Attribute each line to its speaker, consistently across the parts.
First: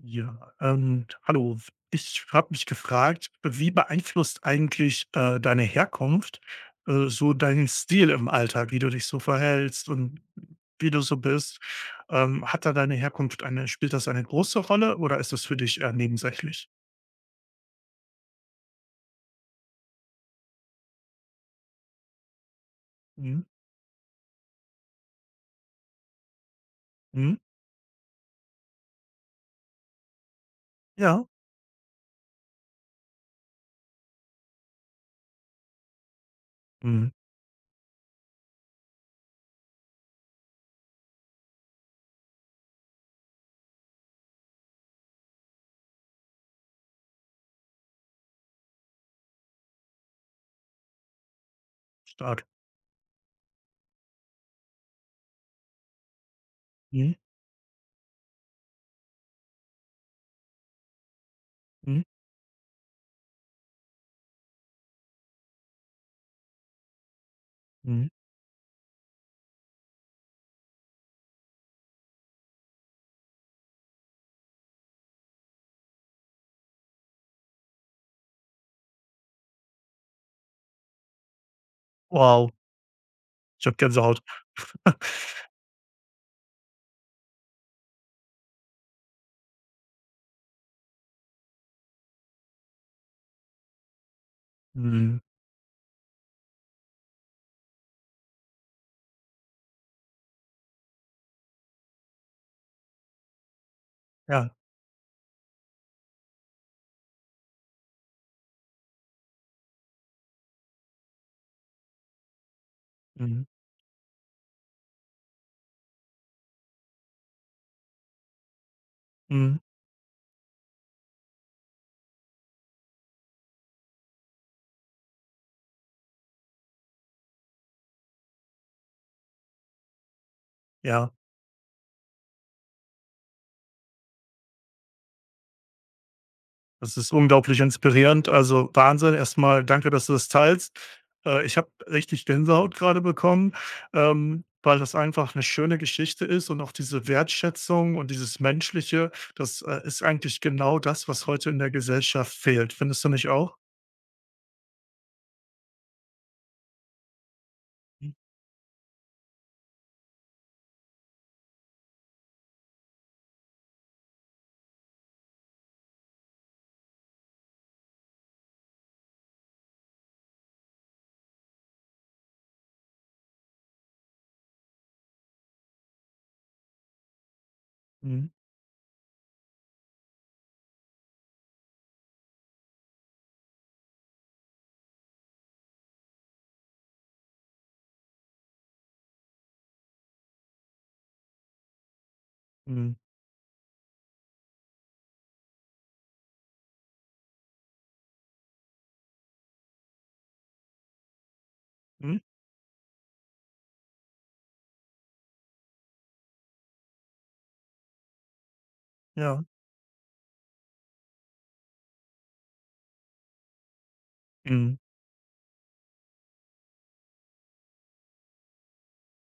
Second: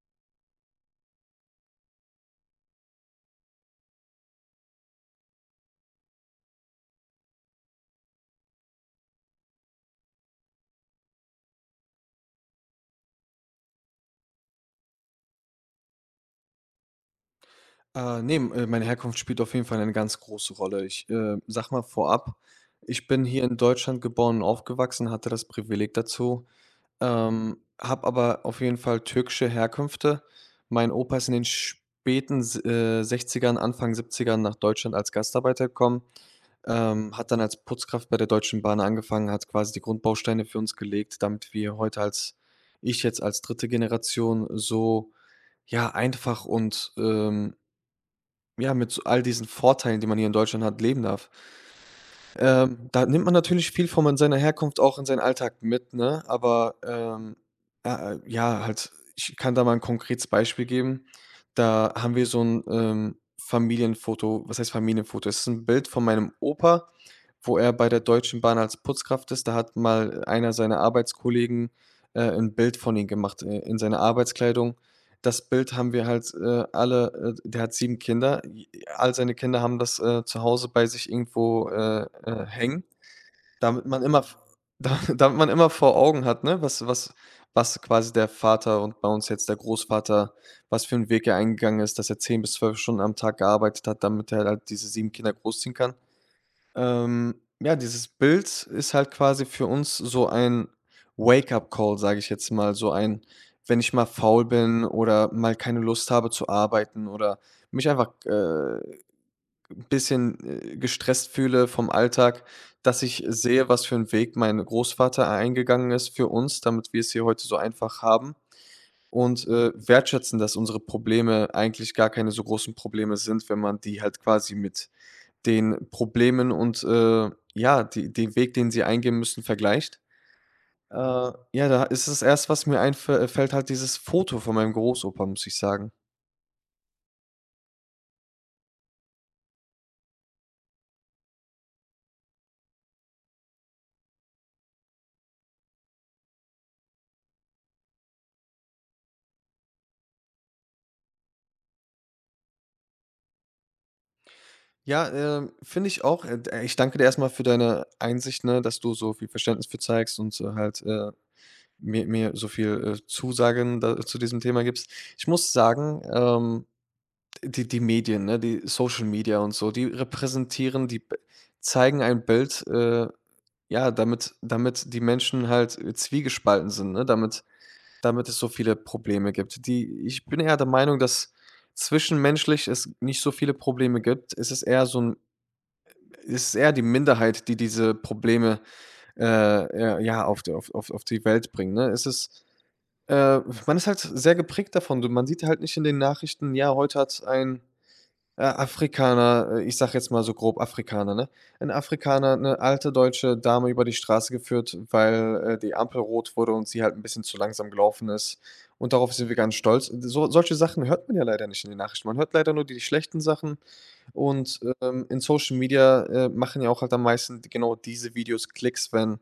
Speaker 1: Ja, Hallo. Ich habe mich gefragt, wie beeinflusst eigentlich deine Herkunft so deinen Stil im Alltag, wie du dich so verhältst und wie du so bist? Hat da deine Herkunft eine, spielt das eine große Rolle oder ist das für dich eher nebensächlich?
Speaker 2: Ne, m Meine Herkunft spielt auf jeden Fall eine ganz große Rolle. Ich, sage mal vorab, ich bin
Speaker 1: Mhm.
Speaker 2: hier in Deutschland geboren und aufgewachsen, hatte das Privileg dazu,
Speaker 1: Mhm.
Speaker 2: habe aber auf jeden Fall türkische Herkünfte. Mein Opa ist
Speaker 1: Ja.
Speaker 2: in den späten s 60ern, Anfang 70ern nach Deutschland als Gastarbeiter gekommen,
Speaker 1: Mhm.
Speaker 2: hat dann als Putzkraft bei der Deutschen Bahn angefangen, hat quasi die Grundbausteine für uns gelegt, damit wir heute als ich jetzt als dritte Generation so, ja, einfach und, ja, mit so all diesen Vorteilen, die man hier in Deutschland hat, leben darf.
Speaker 1: Stark.
Speaker 2: Da nimmt man natürlich viel von man seiner Herkunft auch in seinen Alltag mit, ne? Aber,
Speaker 1: Mhm.
Speaker 2: ja, äh, ja, halt ich kann da mal ein konkretes Beispiel geben. Da
Speaker 1: Mhm.
Speaker 2: haben wir so ein Familienfoto, was heißt Familienfoto? Es ist ein Bild von meinem Opa, wo er bei der
Speaker 1: Mhm.
Speaker 2: Deutschen Bahn als Putzkraft ist. Da hat mal einer seiner Arbeitskollegen, 'n Bild von ihm gemacht, in seiner Arbeitskleidung. Das Bild haben wir halt, alle der hat 7 Kinder. J All seine Kinder haben das, zu Hause bei sich irgendwo,
Speaker 1: Wow,
Speaker 2: hängen,
Speaker 1: ich habe
Speaker 2: damit man immer
Speaker 1: Gänsehaut.
Speaker 2: v da damit man immer vor Augen hat, ne, was was quasi der Vater und bei uns jetzt der Großvater, was für einen Weg er eingegangen ist, dass er 10 bis 12 Stunden am Tag gearbeitet hat, damit er halt diese 7
Speaker 1: Mhm.
Speaker 2: Kinder großziehen kann. Ähm, ja, dieses Bild ist halt quasi für uns so ein Wake-up-Call, sage ich jetzt mal, so ein, wenn ich mal faul
Speaker 1: Ja.
Speaker 2: bin oder mal keine Lust habe zu arbeiten oder mich einfach 'n bisschen, gestresst fühle vom Alltag, dass ich
Speaker 1: Mhm.
Speaker 2: sehe, was für einen Weg mein Großvater eingegangen ist für uns, damit wir es hier heute so einfach haben und,
Speaker 1: Mhm.
Speaker 2: wertschätzen, dass unsere Probleme eigentlich gar keine so großen Probleme sind, wenn man die halt quasi mit den Problemen und, ja, die den Weg, den sie eingehen müssen, vergleicht. Äh,
Speaker 1: Ja.
Speaker 2: ja, da ist es erst, was mir einfällt, halt dieses Foto von meinem Großopa, muss ich sagen.
Speaker 1: Das ist unglaublich inspirierend. Also, Wahnsinn. Erstmal danke, dass du das teilst. Ich habe richtig Gänsehaut gerade bekommen, weil das einfach eine schöne Geschichte ist und auch diese Wertschätzung und dieses Menschliche, das, ist eigentlich genau das, was heute in der Gesellschaft fehlt. Findest du nicht auch?
Speaker 2: Ja, finde ich auch. Ich danke dir erstmal für deine
Speaker 1: Mhm,
Speaker 2: Einsicht, ne, dass du so viel Verständnis für zeigst und so halt, mir so viel, Zusagen da zu diesem Thema gibst. Ich muss sagen, die die Medien, ne, die Social Media und so, die repräsentieren, die b zeigen ein Bild, ja, damit die Menschen halt, zwiegespalten sind, ne, damit
Speaker 1: mhm,
Speaker 2: es so viele Probleme gibt. Die, ich bin eher der Meinung, dass zwischenmenschlich es nicht so viele Probleme gibt. Es ist eher die Minderheit, die diese Probleme, äh, ja, auf die Welt bringt, ne? Es ist
Speaker 1: mhm,
Speaker 2: äh, man ist halt sehr geprägt davon. Du, man sieht halt nicht in den Nachrichten: „Ja, heute hat ein Afrikaner, ich sage jetzt mal so grob Afrikaner, ne? Ein
Speaker 1: mhm,
Speaker 2: Afrikaner eine alte deutsche Dame über die Straße geführt, weil, die Ampel rot wurde und sie halt ein bisschen zu langsam gelaufen ist. Und darauf sind wir
Speaker 1: ja.
Speaker 2: ganz stolz.“ So solche Sachen hört man ja leider nicht in den Nachrichten. Man hört leider nur die schlechten Sachen und,
Speaker 1: Mhm,
Speaker 2: in Social Media, machen ja auch halt am meisten genau diese Videos Klicks, wenn,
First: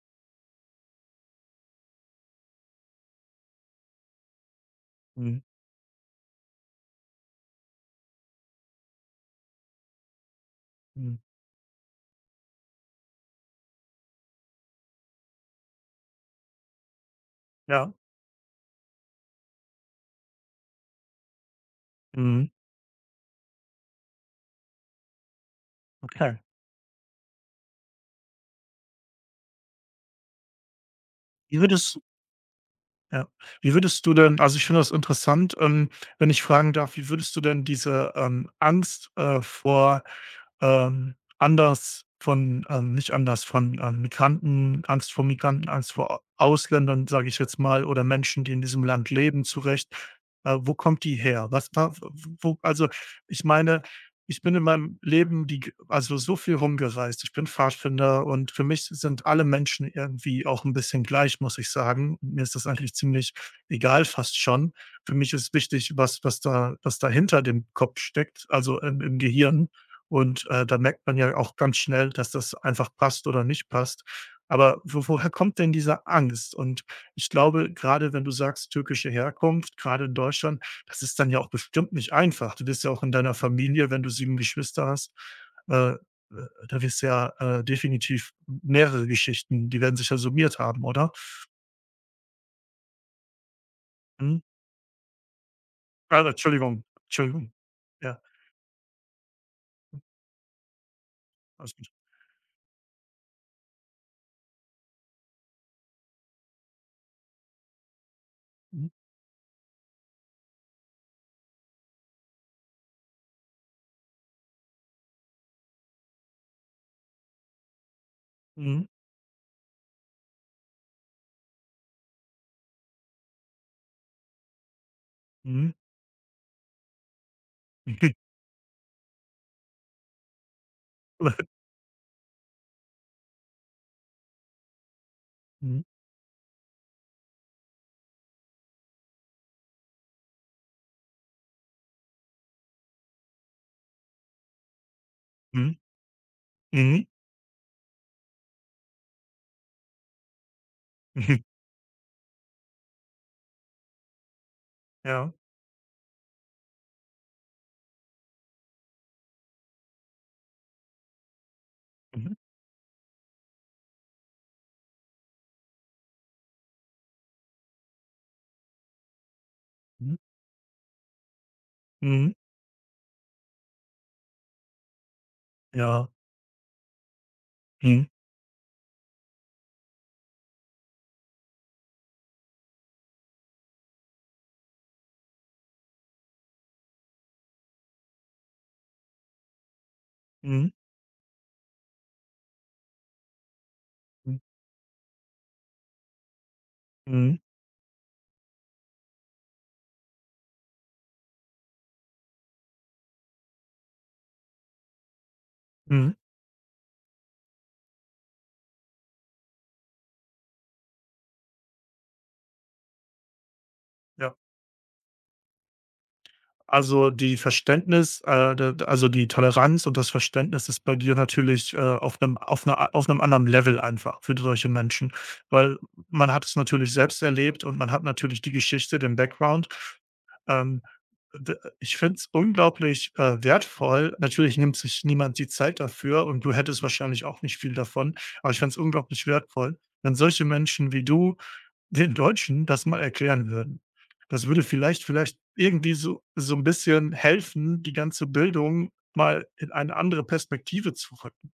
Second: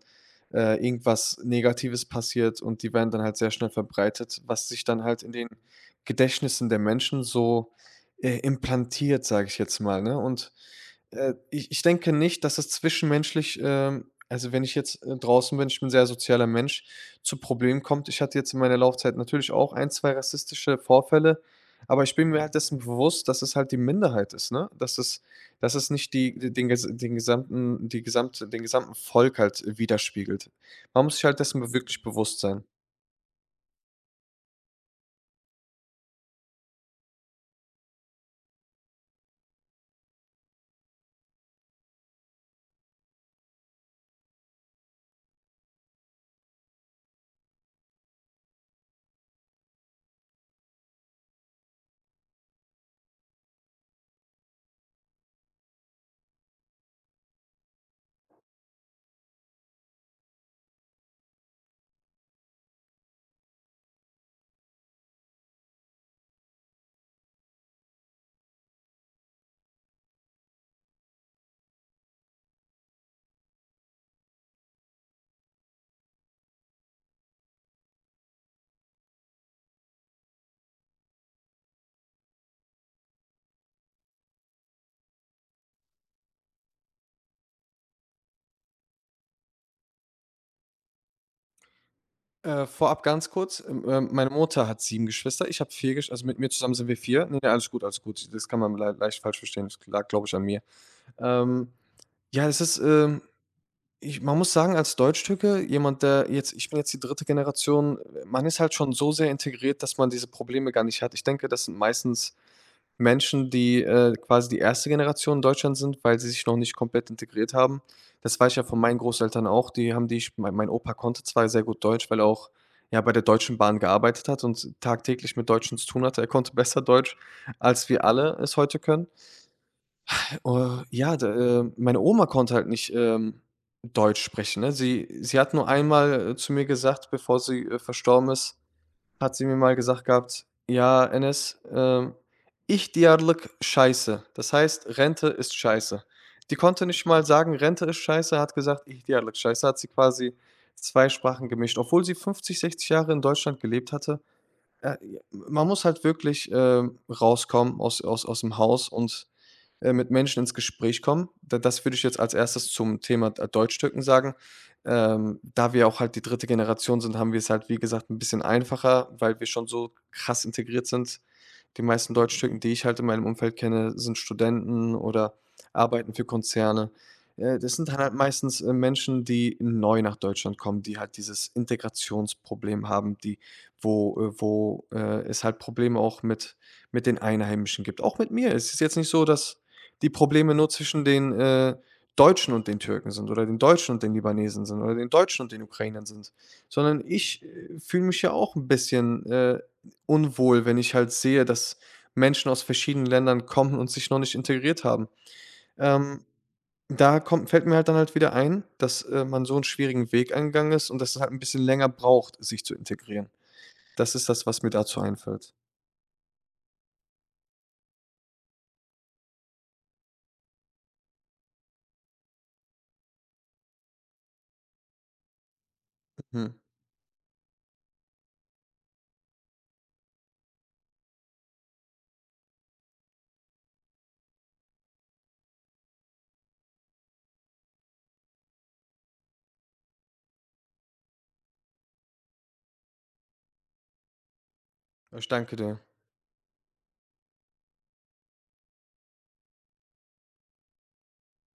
Speaker 2: irgendwas Negatives passiert, und die werden dann halt sehr schnell verbreitet, was sich dann halt in
Speaker 1: mhm,
Speaker 2: den Gedächtnissen der Menschen so implantiert, sage ich jetzt mal, ne? Und,
Speaker 1: mhm,
Speaker 2: ich denke nicht, dass es zwischenmenschlich, also, wenn ich jetzt, draußen bin, ich bin 'n sehr sozialer Mensch, zu Problemen
Speaker 1: ja,
Speaker 2: kommt. Ich hatte jetzt in meiner Laufzeit natürlich auch ein, 2 rassistische Vorfälle, aber ich bin mir
Speaker 1: mhm,
Speaker 2: halt dessen bewusst, dass es halt die Minderheit ist, ne? Dass es nicht die
Speaker 1: okay.
Speaker 2: de den ges den gesamten die gesamte den gesamten Volk halt widerspiegelt. Man muss sich halt dessen
Speaker 1: Wie
Speaker 2: be
Speaker 1: würdest
Speaker 2: wirklich bewusst sein.
Speaker 1: Ja. Wie würdest du denn also, ich finde das interessant, wenn ich fragen darf, wie würdest du denn diese, Angst, vor, anders von nicht anders, von, Migranten, Angst vor A Ausländern, sage ich jetzt mal, oder Menschen, die in diesem Land leben, zurecht? Wo kommt die her? Was wa Wo also, ich meine ich bin in meinem Leben die also, so viel rumgereist. Ich bin Pfadfinder und für mich sind alle Menschen irgendwie auch ein bisschen gleich, muss ich sagen. Mir ist das eigentlich ziemlich egal fast schon. Für mich ist wichtig, was da hinter dem Kopf steckt, also, im Gehirn. Und, da merkt man ja auch ganz schnell, dass das einfach passt oder nicht passt. Aber wo woher kommt denn diese Angst? Und ich glaube, gerade wenn du sagst türkische Herkunft, gerade in Deutschland, das ist dann ja auch bestimmt nicht einfach. Du bist ja auch in deiner Familie, wenn du 7 Geschwister hast, äh, äh, da wirst du ja, definitiv mehrere Geschichten, die werden sich ja summiert haben, oder?
Speaker 2: Vorab ganz kurz, meine
Speaker 1: Mhm.
Speaker 2: Mutter hat 7 Geschwister, ich habe 4 Geschwister,
Speaker 1: Ah,
Speaker 2: also mit mir zusammen
Speaker 1: Entschuldigung,
Speaker 2: sind wir vier. Ne, ne,
Speaker 1: Entschuldigung.
Speaker 2: alles gut, alles
Speaker 1: Ja,
Speaker 2: gut. Das kann man leicht falsch verstehen. Das lag, glaube ich, an mir. Ähm,
Speaker 1: alles gut.
Speaker 2: ja, es ist, ich, man muss sagen, als Deutschtürke, jemand, der jetzt, ich bin jetzt die dritte Generation, man ist halt schon so sehr integriert, dass man diese Probleme gar nicht hat. Ich denke, das sind meistens Menschen, die, quasi die erste Generation in Deutschland sind, weil sie sich noch nicht komplett integriert haben. Das weiß ich ja von
Speaker 1: Mhm,
Speaker 2: meinen Großeltern auch, die haben, die mein Opa konnte zwar sehr gut Deutsch, weil er auch, ja, bei der Deutschen Bahn gearbeitet hat und tagtäglich mit
Speaker 1: mhm,
Speaker 2: Deutschen zu tun hatte. Er konnte besser Deutsch, als wir
Speaker 1: mhm.
Speaker 2: alle es heute können. Ja, d Meine Oma konnte halt nicht, Deutsch sprechen, ne? Sie hat nur
Speaker 1: Mhm,
Speaker 2: einmal, zu mir gesagt, bevor sie, verstorben ist, hat sie mir mal gesagt gehabt: „Ja, Enes, ihtiyarlık scheiße.“ Das heißt, Rente ist
Speaker 1: mhm,
Speaker 2: scheiße. Die
Speaker 1: mhm,
Speaker 2: konnte nicht
Speaker 1: mhm.
Speaker 2: mal sagen, Rente ist scheiße, hat gesagt, ihtiyarlık scheiße, hat sie quasi 2 Sprachen gemischt. Obwohl sie 50, 60 Jahre in Deutschland gelebt hatte, j
Speaker 1: Ja.
Speaker 2: man muss halt wirklich, rauskommen aus dem Haus und, mit Menschen ins Gespräch kommen. Da Das würde ich jetzt
Speaker 1: Mhm,
Speaker 2: als Erstes zum Thema d Deutschtücken sagen. Da wir auch halt die dritte Generation sind, haben wir es halt, wie gesagt, ein bisschen einfacher, weil wir schon so
Speaker 1: mhm,
Speaker 2: krass integriert sind. Die meisten
Speaker 1: mhm.
Speaker 2: Deutschtücken, die ich halt in meinem Umfeld kenne, sind Studenten oder
Speaker 1: Ja.
Speaker 2: arbeiten für Konzerne. Das sind
Speaker 1: Mhm,
Speaker 2: halt meistens, Menschen, die neu nach Deutschland kommen, die halt dieses Integrationsproblem haben, die wo wo, es halt Probleme auch mit den Einheimischen gibt. Auch mit mir. Es ist jetzt nicht so, dass die Probleme nur
Speaker 1: mhm,
Speaker 2: zwischen den, Deutschen und den Türken sind oder den Deutschen und den
Speaker 1: mhm,
Speaker 2: Libanesen sind oder den Deutschen und den Ukrainern sind, sondern
Speaker 1: mhm,
Speaker 2: ich, fühle mich ja auch ein bisschen, unwohl, wenn ich halt sehe, dass Menschen aus verschiedenen Ländern kommen und sich noch nicht integriert haben.
Speaker 1: mhm,
Speaker 2: Ähm, da kommt Fällt mir halt dann halt wieder ein, dass, man so einen schwierigen Weg eingegangen ist und dass es halt ein bisschen länger braucht, sich zu integrieren. Das ist
Speaker 1: ja.
Speaker 2: das, was mir dazu einfällt.
Speaker 1: Also, die Verständnis d d also, die Toleranz und das Verständnis ist bei dir natürlich, auf einem auf einer auf einem anderen Level einfach für solche Menschen, weil man hat es
Speaker 2: Mhm.
Speaker 1: natürlich selbst erlebt und man hat natürlich die Geschichte, den Background. Ähm, d Ich finde es unglaublich, wertvoll. Natürlich nimmt sich niemand die Zeit dafür und du hättest wahrscheinlich auch nicht viel davon, aber ich finde es unglaublich wertvoll, wenn solche Menschen wie du den Deutschen das mal erklären würden. Das würde vielleicht
Speaker 2: Ich
Speaker 1: vielleicht
Speaker 2: danke dir.
Speaker 1: irgendwie so ein bisschen helfen, die ganze Bildung mal in eine andere Perspektive zu rücken,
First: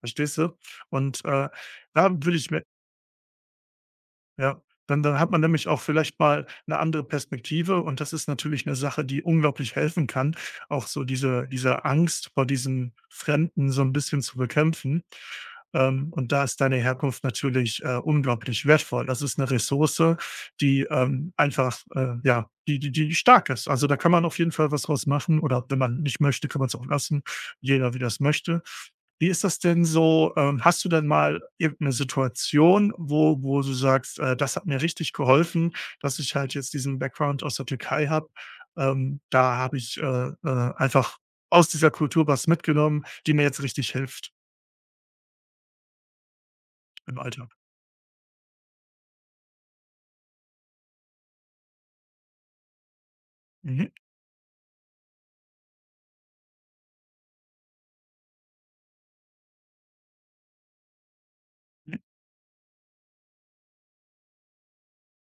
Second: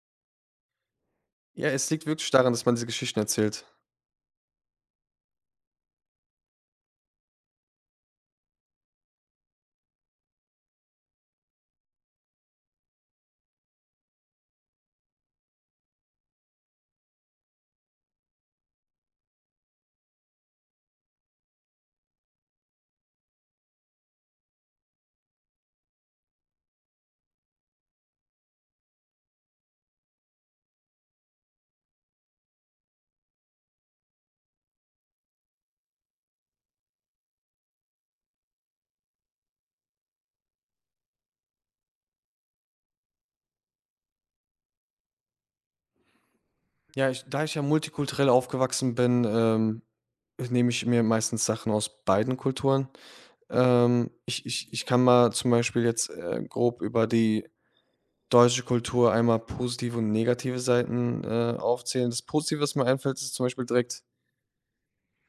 Speaker 1: verstehst du? Und,
Speaker 2: Ja, es liegt
Speaker 1: da
Speaker 2: wirklich
Speaker 1: würde ich
Speaker 2: daran, dass
Speaker 1: mir
Speaker 2: man diese Geschichten erzählt.
Speaker 1: ja, dann dann hat man nämlich auch vielleicht mal eine andere Perspektive und das ist natürlich eine Sache, die unglaublich helfen kann, auch so diese Angst vor diesem Fremden so ein bisschen zu bekämpfen. Und da ist deine Herkunft natürlich, unglaublich wertvoll. Das ist eine Ressource, die, einfach, ja, die die stark ist. Also, da kann man auf jeden Fall was draus machen oder wenn man nicht möchte, kann man es auch lassen. Jeder, wie das möchte. Wie ist das denn so? Hast du denn mal irgendeine Situation, wo du sagst: das hat mir richtig geholfen, dass ich halt jetzt diesen Background aus der Türkei habe. Da habe ich, einfach aus dieser Kultur was mitgenommen, die mir jetzt richtig hilft
Speaker 2: Ja,
Speaker 1: im
Speaker 2: ich, da
Speaker 1: Alltag.“
Speaker 2: ich ja multikulturell aufgewachsen bin, nehme ich mir meistens Sachen aus beiden Kulturen.
Speaker 1: Mhm,
Speaker 2: Ich kann mal zum Beispiel jetzt grob über die deutsche Kultur einmal positive und negative Seiten
Speaker 1: mhm,
Speaker 2: aufzählen. Das Positive, was mir einfällt, ist zum Beispiel direkt,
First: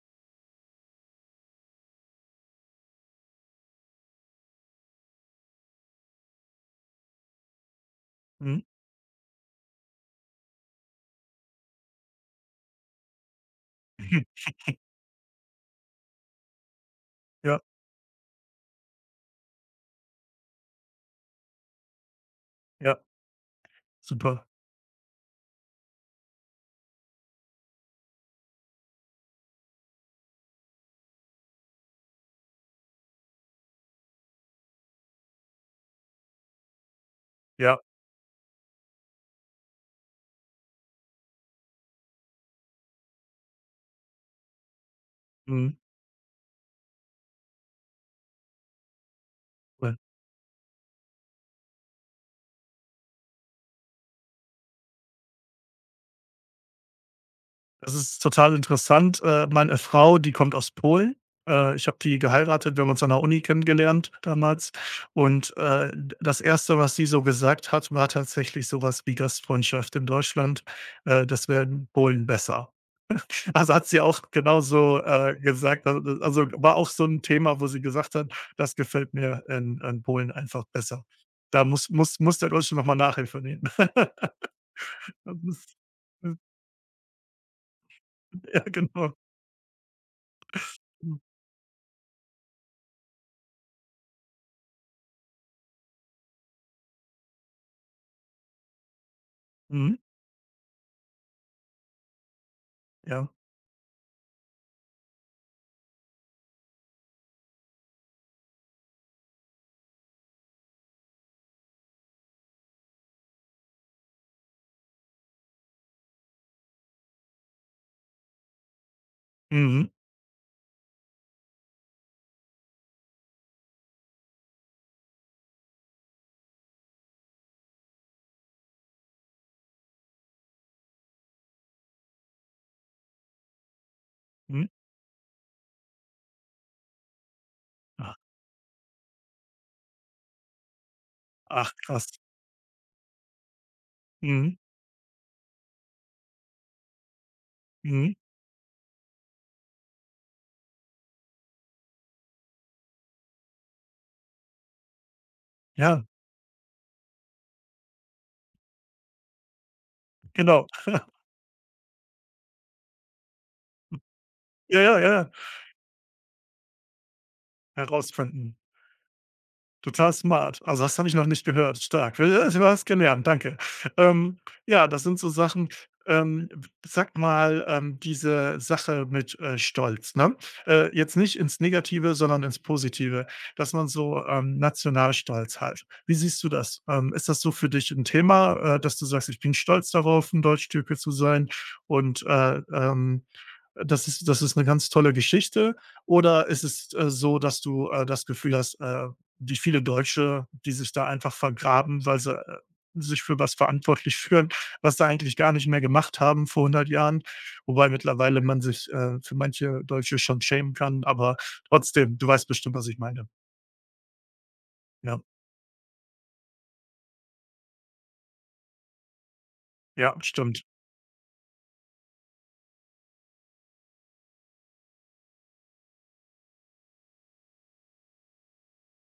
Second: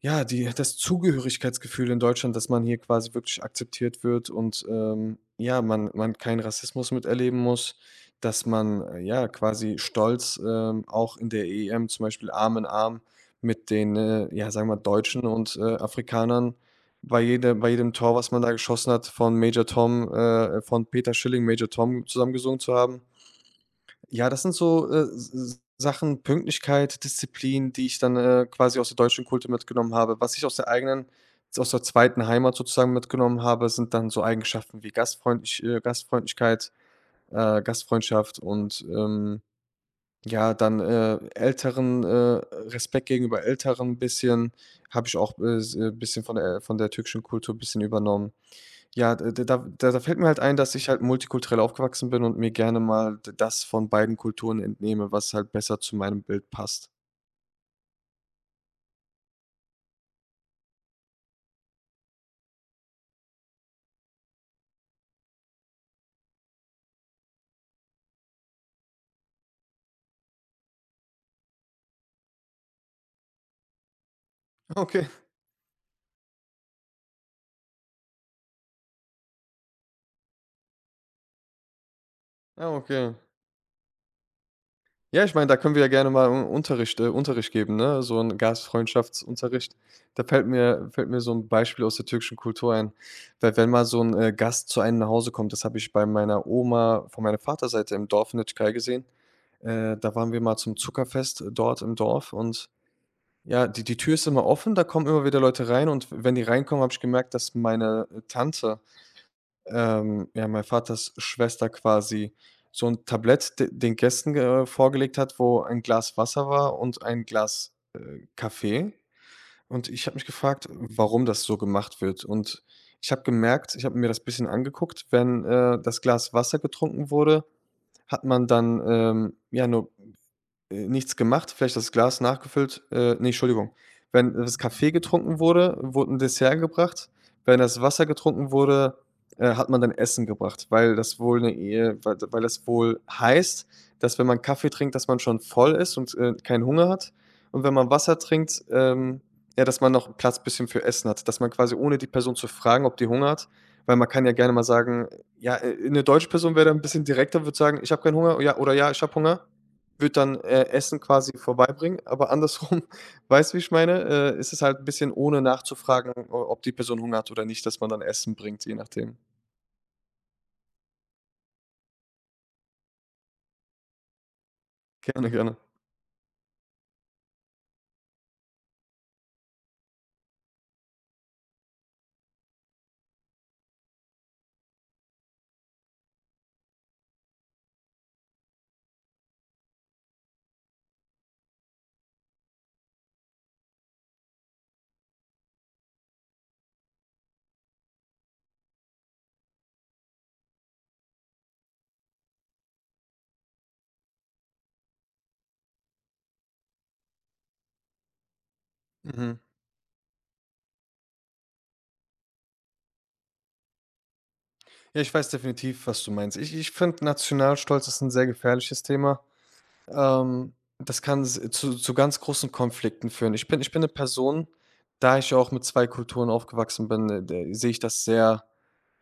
Speaker 2: ja, die, das Zugehörigkeitsgefühl in Deutschland, dass man hier quasi wirklich akzeptiert wird und, ja, man keinen Rassismus miterleben muss, dass
Speaker 1: mhm,
Speaker 2: man, ja, quasi stolz, auch in der EM zum Beispiel Arm in Arm mit den,
Speaker 1: mhm.
Speaker 2: ja, sagen wir, Deutschen und, Afrikanern
Speaker 1: Ja,
Speaker 2: bei jedem Tor, was man da geschossen hat, von Major Tom, von Peter Schilling „Major Tom“ zusammengesungen zu haben.
Speaker 1: ja,
Speaker 2: Ja, das
Speaker 1: super.
Speaker 2: sind so, S S Sachen, Pünktlichkeit, Disziplin, die ich dann, quasi aus der deutschen Kultur mitgenommen habe. Was ich aus der eigenen, aus der zweiten Heimat sozusagen mitgenommen habe, sind dann so Eigenschaften wie Gastfreundlichkeit,
Speaker 1: Ja,
Speaker 2: Gastfreundschaft und, ja, dann, Respekt gegenüber Älteren ein bisschen, habe ich auch, ein
Speaker 1: mhm.
Speaker 2: s bisschen von der türkischen Kultur ein bisschen übernommen. Ja, d da da da fällt mir halt ein, dass ich halt multikulturell aufgewachsen bin und mir gerne mal d das von beiden Kulturen entnehme, was halt besser zu meinem Bild passt.
Speaker 1: Das ist total interessant. Meine Frau, die kommt aus Polen. Ich habe die geheiratet, wir haben uns an der Uni kennengelernt damals. Und, das erste, was sie so gesagt hat, war tatsächlich so was wie Gastfreundschaft in Deutschland, das wäre in Polen besser. Also, hat sie auch genauso,
Speaker 2: Okay,
Speaker 1: gesagt. Also, war auch so ein Thema, wo sie gesagt hat: „Das gefällt mir in Polen einfach besser.“ Da muss der
Speaker 2: ah,
Speaker 1: Deutsche noch mal
Speaker 2: okay.
Speaker 1: Nachhilfe nehmen.
Speaker 2: Ja, ich
Speaker 1: Das
Speaker 2: meine, da können
Speaker 1: ist
Speaker 2: wir ja gerne mal Un Unterricht geben, ne? So ein
Speaker 1: ja, genau.
Speaker 2: Gastfreundschaftsunterricht. Da fällt
Speaker 1: Mhm.
Speaker 2: mir so ein Beispiel aus der türkischen Kultur ein. Weil wenn mal so ein Gast zu einem nach Hause kommt, das habe ich bei meiner Oma von meiner Vaterseite im Dorf in der Türkei gesehen.
Speaker 1: Mhm.
Speaker 2: Da waren wir mal zum Zuckerfest dort im Dorf und,
Speaker 1: Ja.
Speaker 2: ja, die die Tür ist immer offen, da kommen immer wieder Leute rein, und wenn die reinkommen, habe ich gemerkt, dass meine Tante, ja, mein Vaters Schwester quasi, so ein Tablett de den Gästen, vorgelegt hat, wo ein Glas Wasser war und ein Glas Kaffee. Und
Speaker 1: Mhm.
Speaker 2: ich habe mich gefragt, warum das so gemacht wird. Und ich habe gemerkt, ich habe mir das bisschen angeguckt, wenn, das Glas Wasser getrunken wurde, hat man dann, ja, nur nichts gemacht, vielleicht das Glas nachgefüllt ne, Entschuldigung. Wenn das
Speaker 1: Mhm.
Speaker 2: Kaffee getrunken wurde, wurde ein Dessert gebracht. Wenn das Wasser getrunken wurde, hat man dann Essen gebracht, weil das wohl 'ne
Speaker 1: Ach krass.
Speaker 2: weil das wohl heißt, dass, wenn man
Speaker 1: Mhm,
Speaker 2: Kaffee trinkt, dass man schon voll ist und keinen Hunger hat. Und wenn man
Speaker 1: mhm.
Speaker 2: Wasser trinkt, ja, dass man noch Platz bisschen für Essen hat, dass man quasi ohne die Person zu fragen, ob die Hunger hat, weil man kann ja gerne mal sagen, ja, 'ne
Speaker 1: Ja,
Speaker 2: deutsche Person wäre da 'n bisschen direkter, würde sagen: „Ich habe keinen Hunger“, ja, oder: „Ja, ich habe Hunger.“ Würde dann
Speaker 1: genau.
Speaker 2: Essen quasi vorbeibringen, aber andersrum, weißt du, wie ich meine? Ist es halt
Speaker 1: Ja,
Speaker 2: ein
Speaker 1: ja, ja,
Speaker 2: bisschen
Speaker 1: ja.
Speaker 2: ohne nachzufragen, o ob die Person Hunger hat oder nicht, dass man dann Essen
Speaker 1: Herausfinden.
Speaker 2: bringt, je nachdem.
Speaker 1: Total smart. Also, das habe ich noch nicht gehört. Stark. Du hast gelernt, danke. Ähm, ja, das sind
Speaker 2: Gerne,
Speaker 1: so
Speaker 2: gerne.
Speaker 1: Sachen, ähm, sag mal, diese Sache mit, Stolz, ne? Jetzt nicht ins Negative, sondern ins Positive, dass man so, Nationalstolz hat. Wie siehst du das? Ist das so für dich ein Thema, dass du sagst: „Ich bin stolz darauf, ein Deutschtürke zu sein“ und, äh, ähm, das ist das ist eine ganz tolle Geschichte oder ist es, so, dass du, das Gefühl hast, wie viele Deutsche, die sich da einfach vergraben, weil sie, sich für was verantwortlich fühlen, was sie eigentlich gar nicht mehr gemacht haben vor 100 Jahren, wobei mittlerweile man sich, für
Speaker 2: Mhm.
Speaker 1: manche Deutsche schon schämen kann, aber trotzdem, du weißt bestimmt, was ich meine.
Speaker 2: Ja, ich
Speaker 1: Ja,
Speaker 2: weiß definitiv, was du meinst. Ich finde, Nationalstolz ist ein sehr gefährliches Thema.
Speaker 1: ja,
Speaker 2: Ähm,
Speaker 1: stimmt.
Speaker 2: Das kann s zu ganz großen Konflikten führen. Ich bin eine Person, da ich ja auch mit 2 Kulturen aufgewachsen bin, d sehe ich das sehr,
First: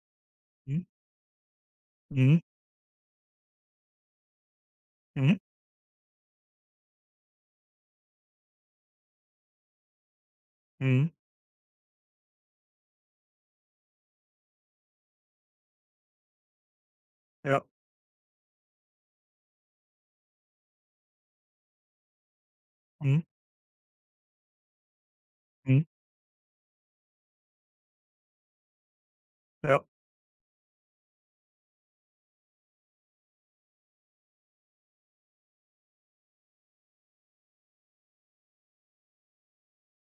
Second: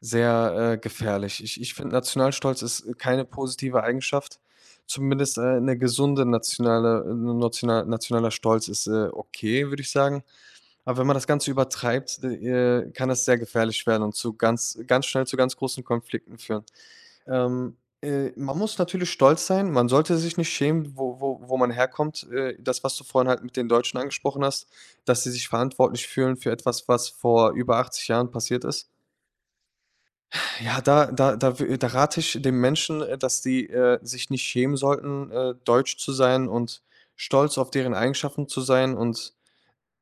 Speaker 2: sehr,
Speaker 1: Mhm,
Speaker 2: gefährlich. Ich finde,
Speaker 1: mhm,
Speaker 2: Nationalstolz ist keine positive Eigenschaft. Zumindest,
Speaker 1: mhm,
Speaker 2: 'ne gesunde nationale nationaler Stolz ist okay, würde ich sagen. Aber wenn
Speaker 1: mhm,
Speaker 2: man das Ganze übertreibt, kann das sehr gefährlich werden und zu ganz großen Konflikten führen.
Speaker 1: ja,
Speaker 2: Man muss natürlich stolz sein. Man sollte sich nicht schämen, wo man herkommt. Das, was du
Speaker 1: mhm,
Speaker 2: vorhin halt mit den Deutschen angesprochen hast, dass sie sich
Speaker 1: mhm,
Speaker 2: verantwortlich fühlen für etwas, was vor über 80 Jahren passiert ist.
Speaker 1: ja,
Speaker 2: Ja, da rate ich den Menschen, dass die sich nicht schämen sollten, deutsch zu sein und stolz auf deren Eigenschaften zu sein und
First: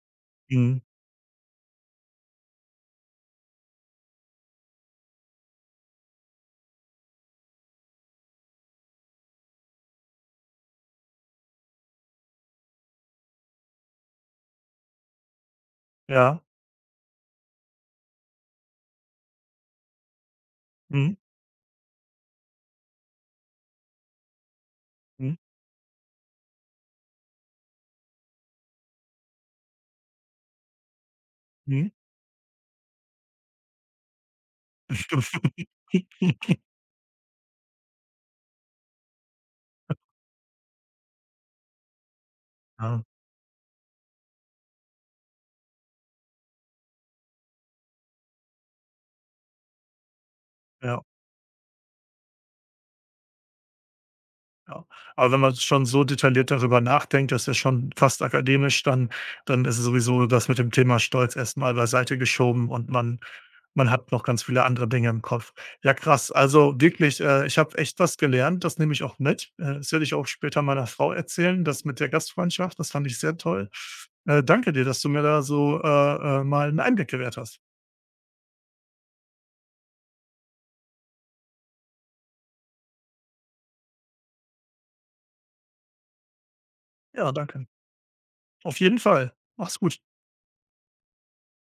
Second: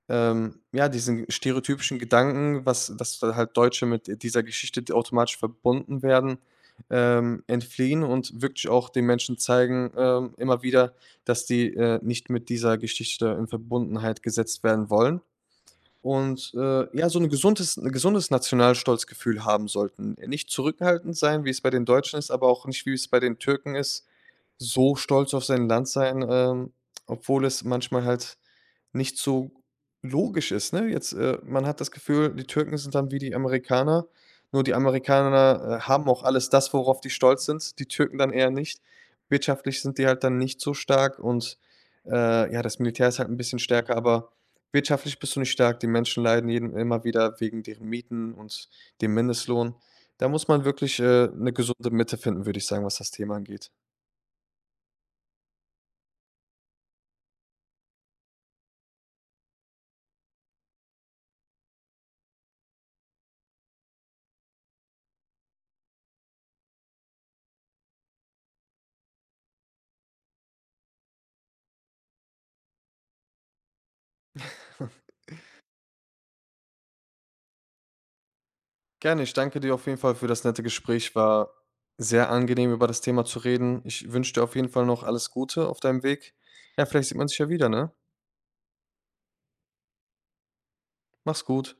Speaker 1: mhm,
Speaker 2: ja, diesen stereotypischen Gedanken, was dass da halt Deutsche mit dieser Geschichte die automatisch verbunden werden, entfliehen und wirklich auch den Menschen zeigen, immer wieder, dass die nicht mit dieser Geschichte in Verbundenheit gesetzt werden wollen.
Speaker 1: ja,
Speaker 2: Und, ja, so ein gesundes 'n gesundes Nationalstolzgefühl haben sollten. Nicht
Speaker 1: mhm,
Speaker 2: zurückhaltend sein, wie es bei den Deutschen ist, aber auch nicht, wie es bei den Türken ist. So stolz
Speaker 1: mhm,
Speaker 2: auf sein Land sein, obwohl es manchmal halt nicht so logisch ist, ne? Jetzt, man hat
Speaker 1: mhm.
Speaker 2: das Gefühl, die Türken sind dann wie die Amerikaner, nur die
Speaker 1: Stimmt.
Speaker 2: Amerikaner haben auch alles das, worauf die stolz sind, die Türken dann eher nicht. Wirtschaftlich sind die halt dann nicht so stark und, ja, das
Speaker 1: Ja,
Speaker 2: Militär ist halt ein bisschen stärker, aber wirtschaftlich bist du nicht stark. Die Menschen leiden jeden immer wieder wegen deren Mieten und dem Mindestlohn. Da muss man wirklich,
Speaker 1: ja.
Speaker 2: 'ne gesunde Mitte finden, würde ich sagen, was das Thema angeht.
Speaker 1: Ja. Aber wenn man schon so detailliert darüber nachdenkt, das ist ja schon fast akademisch, dann dann ist sowieso das mit dem Thema Stolz erstmal beiseite geschoben und man man hat noch ganz viele andere Dinge im Kopf. Ja, krass. Also wirklich, ich habe echt was gelernt, das nehme ich auch mit. Das werde ich auch später meiner Frau erzählen, das mit der Gastfreundschaft, das fand ich sehr toll. Danke dir, dass du mir da so, mal einen Einblick gewährt hast.
Speaker 2: Gerne, ich danke dir auf jeden Fall für das nette Gespräch. War sehr angenehm, über das Thema zu reden. Ich wünsche dir auf jeden Fall noch alles Gute auf deinem Weg. Ja, vielleicht sieht man
Speaker 1: Ja,
Speaker 2: sich ja
Speaker 1: danke.
Speaker 2: wieder, ne?
Speaker 1: Auf jeden Fall. Mach's gut.
Speaker 2: Mach's gut.